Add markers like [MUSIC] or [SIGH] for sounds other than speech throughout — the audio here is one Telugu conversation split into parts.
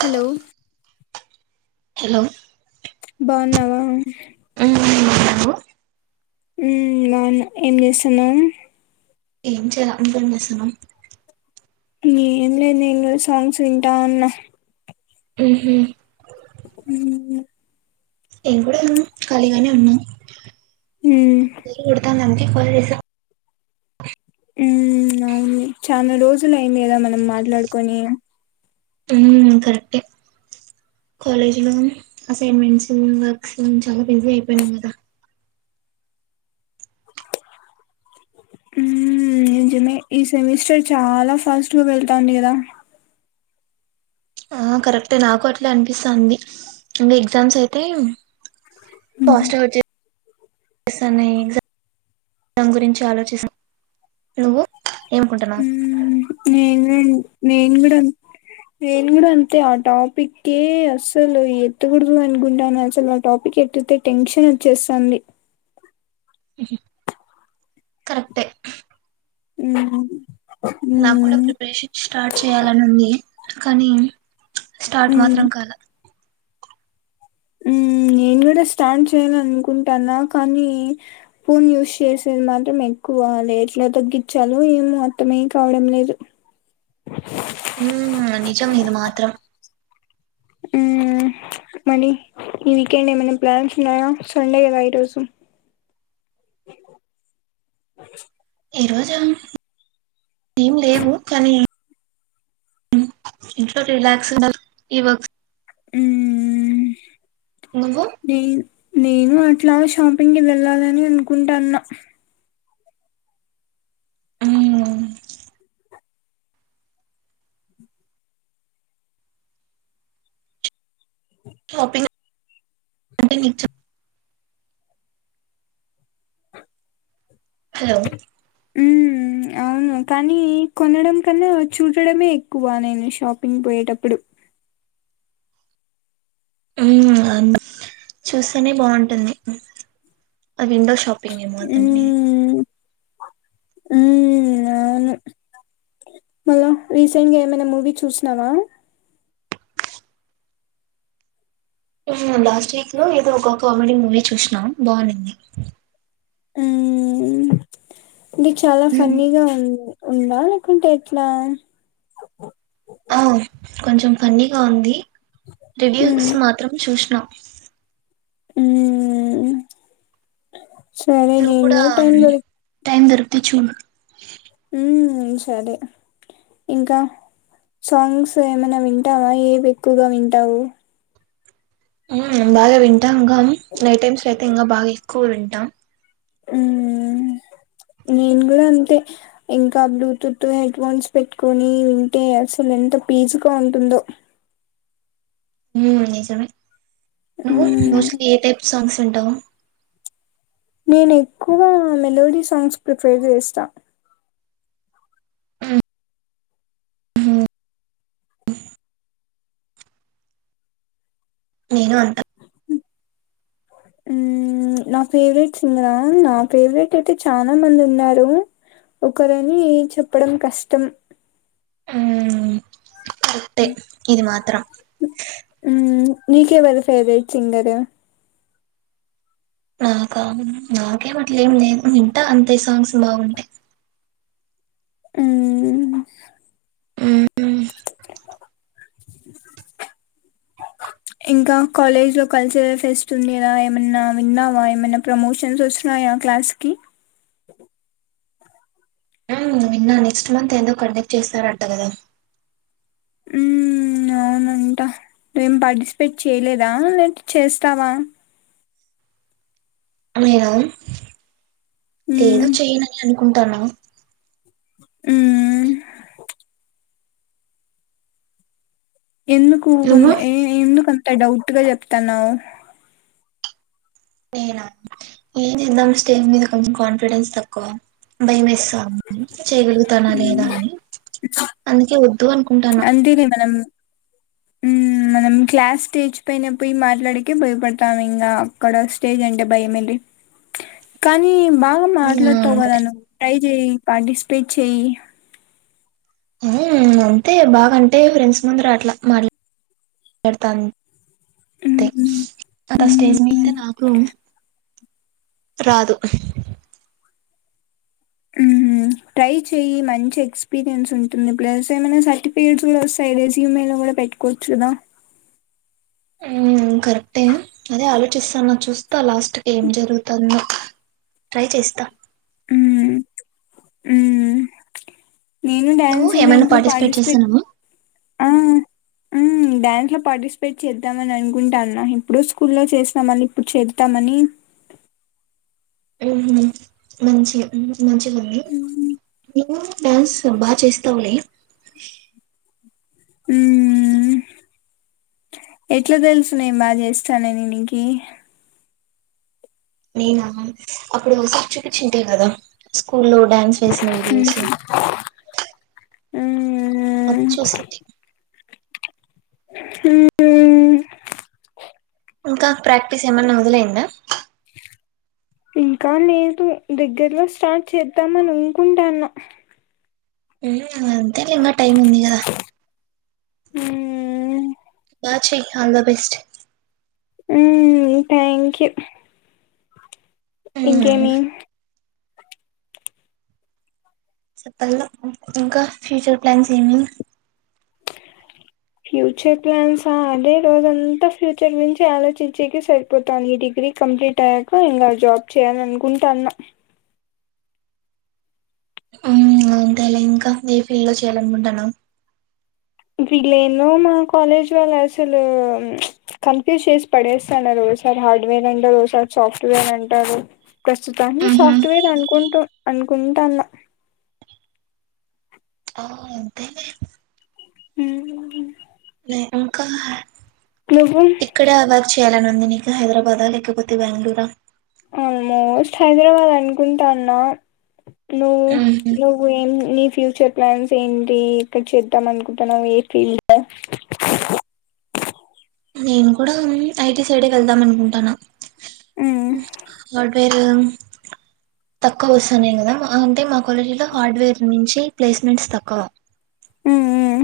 హలో హలో బావున్నావా ఉమ్ హ్మ్ నాన్న ఏం చేస్తున్నా ఏం చేయాల ఇంకేం చేస్తున్నావ్ ఏం లే నేను సాంగ్స్ వింటా ఉన్న ఉహు హ్మ్ హ్మ్ నేను కూడా ఖాళీగానే ఉన్న ఉమ్ నీళ్లు పడతాన్న రిఫరిసా హ్మ్ అవును చాలా రోజులు అయింది కదా మనం మాట్లాడుకొని హ్మ్ కరెక్టే కాలేజ్ లో అసైన్మెంట్స్ వర్క్స్ చాలా బిజీ అయిపోయినాం కదా మె ఈ సెమిస్టర్ చాలా ఫాస్ట్ గా వెళ్తాంది కదా ఆ కరెక్టే నాకు అట్లా అనిపిస్తాంది ఇంగా ఎగ్జామ్స్ అయితే ఉమ్ ఫాస్ట్గా వచ్చేస్తాన్నాయి ఎగ్జామ్ గురించి ఆలోచస్తా నువ్వు ఏమనుకుంటున్నావు నేనేన్ నేను కూడా నేను కూడా అంతే ఆ టాపికే అసలు ఎత్తకూడదు అనుకుంటాన్నా అసలు ఆ టాపిక్ ఎత్తితే టెన్షన్ వచ్చేస్తాంది కరెక్టే హ్మ్ నాకు కూడా ప్రిపరేషన్ స్టార్ట్ చేయాలని ఉంది కానీ స్టార్ట్ ఉమ్ మాత్రం కాల హ్మ్ నేను కూడా స్టార్ట్ చేయాల అనుకుంటాన్నా కానీ ఫోన్ యూస్ చేసేది మాత్రం ఎక్కువా ఎట్లా తగ్గిచ్చాలో ఏమో అర్థమే కావడం లేదు హ్మ్ నిజం ఇది మాత్రం హ్మ్ మనీ ఈ వీకెండ్ ఏమైనా ప్లాన్స్ ఉన్నాయా సండే కదా ఈరోజు ఈ రోజా ఏం లేవు కానీ ఇంట్లో రిలాక్స్ ఈ వర్క్ హ్మ్మ్ నువ్వు నే నేను అట్లా షాపింగ్ వెళ్ళాలని అనుకుంటాన్న హ్మ్ షాపింగ్ అంటే నీకు చెప్ హలో హ్మ్ హ్మ్ అవును కానీ కొనడం కన్నా చూడడమే ఎక్కువ నేను షాపింగ్ పోయేటప్పుడు హ్మ్ చూస్తేనే బాంటుంది విండో షాపింగ్ ఏమో అదండి హ్మ్ అవును మళ్ళా రీసెంట్గా ఏమైనా మూవీ చూసినావా హ్మ్ లాస్ట్ వీక్ లో ఏదో ఒక కామెడీ మూవీ చూసినా బావున్నింది హ్మ్ ది చాలా ఫన్నీ గా ఉంది ఉందా లేకుంటే ఎట్లా అ కొంచెం ఫన్నీగా ఉంది టెడిల్స్ మాత్రం చూసిన హ్మ్ సరే నేను కూడా టైమ్ దొర తె చూడు సరే ఇంకా సాంగ్స్ ఏమైనా వింటావా ఏవి ఎక్కువగా వింటావు హ్మ్ బాగా వింటాం గా ఇంకా నైట్ టైమ్స్ అయితే ఇంకా బాగా ఎక్కువ వింటా హ్మ్ నేను కూడా అంతే ఇంకా బ్లూటూతు హెడ్ఫోన్స్ పెట్టుకొని వింటే అసలు ఎంత పీస్గా ఉంటుందో హ్మ్ నిజమే నువ్వు మ్మ్ మోస్ట్లీ ఏ టైప్ సాంగ్స్ వింటావు నేను ఎక్కువ మెలోడీ సాంగ్స్ ప్రిఫర్ చేస్తా మ్మ్, నేను అంతే హ్మ్ నా ఫేవరెట్ సింగరా నా ఫేవరెట్ అయితే చాలా మంది ఉన్నారు ఒకరని చెప్పడం కష్టం. కరెక్టే ఇది మాత్రం మ్మ్ నీకెవరు ఫేవరెట్ సింగరు నాకా నాకేమట్ల ఏం లేదు. ఇంటా అంతే సాంగ్స్ బాగుంటే హ్మ్ మ్మ్ మ్మ్ ఇంకా కాలేజ్ లో కల్చరల్ ఫెస్ట్ ఉంది ఆ ఏమన్నా విన్నావా ఏమన్నా ప్రమోషన్స్ వస్తున్నాయా క్లాస్ కి మ్మ్ విన్నా నెక్స్ట్ మంత్ ఏదో కండక్ట్ చేస్తారంట కదా హ్మ్ అవునంట నువ్వేం పార్టిసిపేట్ చేయలేదా లేక చేస్తావా మీరు లేదు మ్మ్ చేయను అం ఉంటాను మ్మ్ ఎందుకు కొంద నువ్వు ఏ ఎందుకు అంత డౌట్ గా చెప్తన్నావు నేనా ఏం చేద్దాం స్టేజ్ మీద కొంచెం కాన్ఫిడెన్స్ తక్కువ భయమేస్ చేయగలుగుతానా లేదా అని అందుకే వద్ నందని మనం హ్మ్ మనం క్లాస్ స్టేజ్ పైన పోయి మాట్లాడకే భయపడతాము ఇంకా అక్కడ స్టేజ్ అంటే భయం ఏంటి కానీ బాగా మాట్లాడుతావు కదా మ్మ్ నువ్వు కై పార్టిసిపేట్ చెయ్ ఊ అంతే బాగ అంటే ఫ్రెండ్స్ ముందర అట్లా మాట్లా మాట్లాడతాను అంతే నాకు ఆ స్టేజ్ మీద రాదూ రాదు ఊహూ ట్రై చెయ్యి మంచి ఎక్స్పీరియన్స్ ఉంటుంది ప్లస్ ఏమైనా సర్టిఫికేట్స్ కూడా వస్తాయి రెజ్యూమ్ లో కూడా పెట్టుకోవచ్చు కదా హ్మ్ కరెక్టే అదే ఆలోచిస్తన్నా చూస్తా లాస్ట్ కి ఏం జరుగుతందో ట్రై చేస్తా హ్మ్ నేను నువ్వు డ్యాన్స్ ఏమైనా ఈవెంట్ లో పార్టిసిపేట్ చేసానమ్మా ఆ ఊ డ్యాన్స్ లో పార్టిసిపేట్ చేద్దామని అనుకుంటాన్న ఇప్పుడు స్కూల్లో చేసా మళ్ళీ ఇప్పుడు చేత్తామని మ్మ్ మంచి మంచి [UNINTELLIGIBLE] డ్యాన్స్ బాచేస్తావులే మ్మ్ హ్మ్ ఎట్లా తెలుసునే బాగా చేస్తానని నీకి అప్పుడు ఒకసారి చూపించుంటివి కదా స్కూల్ లో డ్యాన్స్ చేసిన వీడియోస్ ఊ అచ్చు స్ టి మ్మ్ ఇంకా ప్రాక్టీస్ ఏమన్నా మొదలయిందా ఇంకా లేదు. దగ్గరలో స్టార్ట్ చేద్దామని ఊకుంటాన్న ఉ అంతేలే ఇంకా టైమ్ ఉంది కదా. హహూ బాచెయ్ ఆల్ ద బెస్ట్ అయ్యే థ్యాంక్ యు మ్మ్ ఇంకేమి చెప్పాల ఇంకా ఫ్యూచర్ ప్లాన్స్ ఏమి. ఫ్యూచర్ ప్లాన్సా అదే రోజంతా ఫ్యూచర్ గురించి ఆలోచించేకి సరిపోతాంది. ఈ డిగ్రీ కంప్లీట్ అయ్యాక ఇంకా జాబ్ చేయాల అనుకుంటాన్న గ అంతేలే ఇంకా ఏ ఫీల్డ్ లో చేయాల అనుకుంటనావ్‌. వీళ్ళేందో మా కాలేజ్ వాళ్ళు అసలు చ్చ్ కన్ఫ్యూజ్ చేసి పడేసన్నారు. ఓసారి హార్డ్వేర్ అంటారు. ఓసారి సాఫ్ట్వేర్ అంటారు. ప్రస్తుతాన్ని ఊహు సాఫ్ట్వేర్ అనుకుంటు అనుకుంటాన్న. ఆ అంతే ఉహు నే ఇంకా నువ్వు ఇక్కడే అవాక్ చేయాలని ఉండనికె హైదరాబాదా లేకపోతే బాంగ్లూరా ఆల్మోస్ట్ హైదరాబాద్ అనుకుంటాన్నా నువ్వు ఊహు నువ్వు ఏం నీ ఫ్యూచర్ ప్లాన్స్ ఏంటి ఎక్కడ చేద్దాం. అనుకుంటన్నావ్ ఏ ఫీల్డ్ నేను కూడా ఐటి సైడే వెళ్దాం అనుకుంటన్న. మ్మ్ ఉ వాడిపే తక్కువ వస్సన్నాయ్ కదా ఆ అంటే మా కాలేజీలో హార్డ్వేర్ నుంచి ప్లేస్మెంట్స్ తక్కువ ఉ ఉ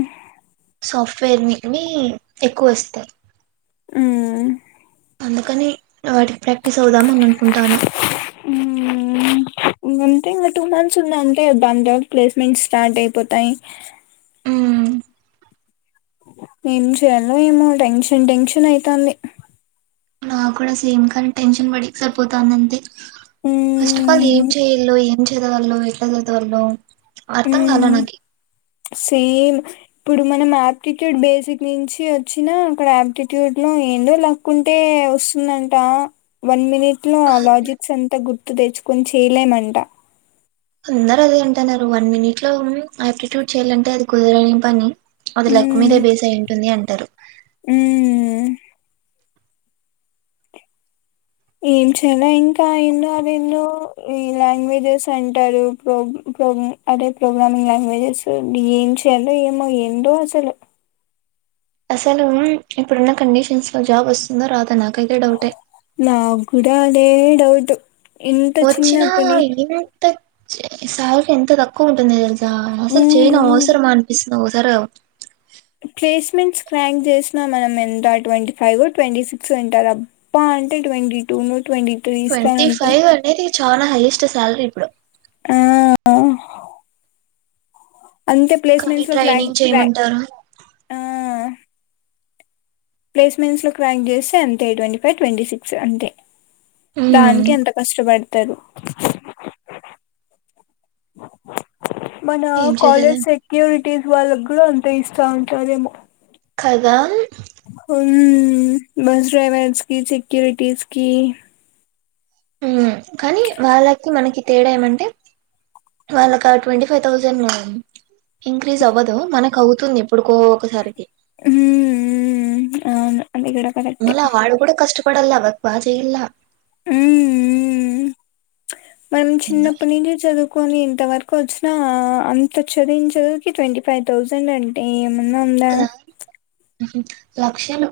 సాఫ్ట్వేర్ వికిని ఎక్కువ వస్తాయ్. హ్మ్మ్ అందుకని వాటికి ప్రాక్టీస్ అవుదాం అని అనుకుంటాన్న. వన్ తింగ్ ఆ టూ మంత్స్ ఉందిఅంతే [UNINTELLIGIBLE] ప్లేస్మెంట్ స్టార్ట్ అయిపోతాయ్. ఉ ఏం చేయాల్నో ఏమో టెన్షన్ టెన్షన్ అయితాంది. నా కూడా సేమ్ కానీ టెన్షన్ పడి సరిపోతాంది అంతే ఫస్ట్ ఆఫ్ ఆల్ మ్మ్ ఏం చేయాలో ఏం చదవాల్నో ఎట్లా చదవాల్నో ఉమ్ సేం ఇప్పుడు మనం ఆప్టిట్యూడ్ బేసిక్ నుంచి వచ్చినా అక్కడ ఆప్టిట్యూడ్ లో ఏందో లక్ ఉంటే వస్సుందంట వన్ మినిట్ ట్ లో ఆ లాజిక్స్ అంత గుర్తు తెచ్చ్ కొం చేయలేమంట అందరు అదే అంటన్నారు. వన్ మినిట్ లో ఉం ఆప్టిట్యూడ్ చేయాలంటే అది కుదరని పని అది లక్ మ్మ్ మీదే బేస్ అయి ఉంటుంది అని టరు మ్మ్ ఏం చేయాలో ఇంకా ఎన్నో అవేన్నో ఈ లాంగ్వేజెస్ అంటారు. ప్రొం ప్రోము అదే ప్రోగ్రామింగ్ లాంగ్వేజెస్ ఏం చేయాలో ఏమో ఏంటో అసలు అసలు ఇప్పుడున్న కండిషన్స్ లో జాబ్ వస్తుందో రాదా నాక్ నాగుడా అదే డౌటు ఇంత చిన్న పని తక్ సావుకి ఎంత తక్కువ ఉంటుంది తెల్సా ఆ అసలు చేయను అవసరం అనిపిస్ నువ్ వస్తారా రావా ప్లేస్మెంట్స్ క్రాక్ చేసినా మనం ఎంత ట్వంటీ ఫైవ్ ట్వంటీ సిక్స్ అంటారు అబ్బా అంటే ట్వంటీ టూ ను ట్వంటీ త్రీ ట్వంటీ ఇస్తానంటే ఫైవ్ అనేది చాలా హైయెస్ట్ సాలరీ ఇప్పుడు ఆ అవ్ అంతే కానీ ప్లేస్మెంట్స్ లో ట్రైనింగ్ [UNINTELLIGIBLE] చేయమంటారు ఆ ప్లేస్మెంట్స్ లో క్రాంగ్ చేస్తే అంతే ట్వంటీ ఫైవ్ ట్వంటీ సిక్స్ అంతే ఉమ్, దానికి ఎంత కష్టపడి తదు మన ఏం కాలేజ్ చేసేదాన్ని సెక్యూరిటీస్ వాళ్ల్కగూడ అంతే ఇస్తా ఉంటాదేమో కదా మ్మ్ బస్ డ్రైవర్స్కి సేక్యురిటీస్కి [UNINTELLIGIBLE] కానీ వాళ్ళకి మనకి తేడా ఏమంటే వాళ్ళకా ఆట్వంటీ ఫైవ్ థౌజండ్ ఇంక్రీజ్ అవ్వదు మనకు అవుతుంది ఎప్పుడుకో ఒకసారికి హ్మ్ హ్మ్ అవును అది కూడా కరెక్టే మల్ల వాడు కూడా కష్టం ఇప్పడలా వర్క్ బా చేయ్యాలా మ్మ్ మ్మ్ మనం చిన్నప్పటి నుంచి చదువ్ కొన్ని ఇంత వరకు వచ్చినా అంత చదివిన చదువుకి ట్వంటీ ఫైవ్ థౌజండ్ అంటే నిన్నా అన్లా కదా లక్షలు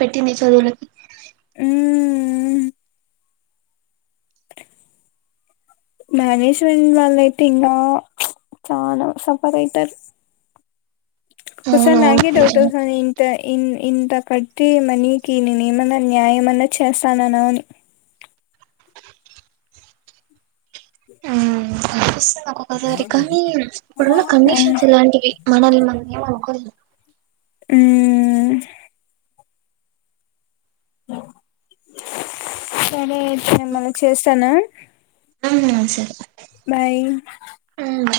పెట్టింది చదువులకి మ్మ్ మానేజ్మెంట్ వాలైతే ఇంకా ప్చ్ చాలా సఫర్ అయితారు ఒకోసారి అవునవును నాగే డౌట్ నిజమే వస్తాది ఇంత ఇన్ ఇంతకట్టి ఉన్నా నీకి నేను ఏమన్నా న్యాయంమన్నా చేస్తాన్నానా అని ఆ ఆ పస్ నాకు ఒకసారి కానీ ఇప్పుడు కండిషన్స్ ఇలాంటివి మనల్ని మనం ఏం అనుకోలేం ఊమ్ సరే అయితే నేను మళ్ళీ చేస్తాను హ్మ్ సరే బాయ్ హ్మ్ బాయ్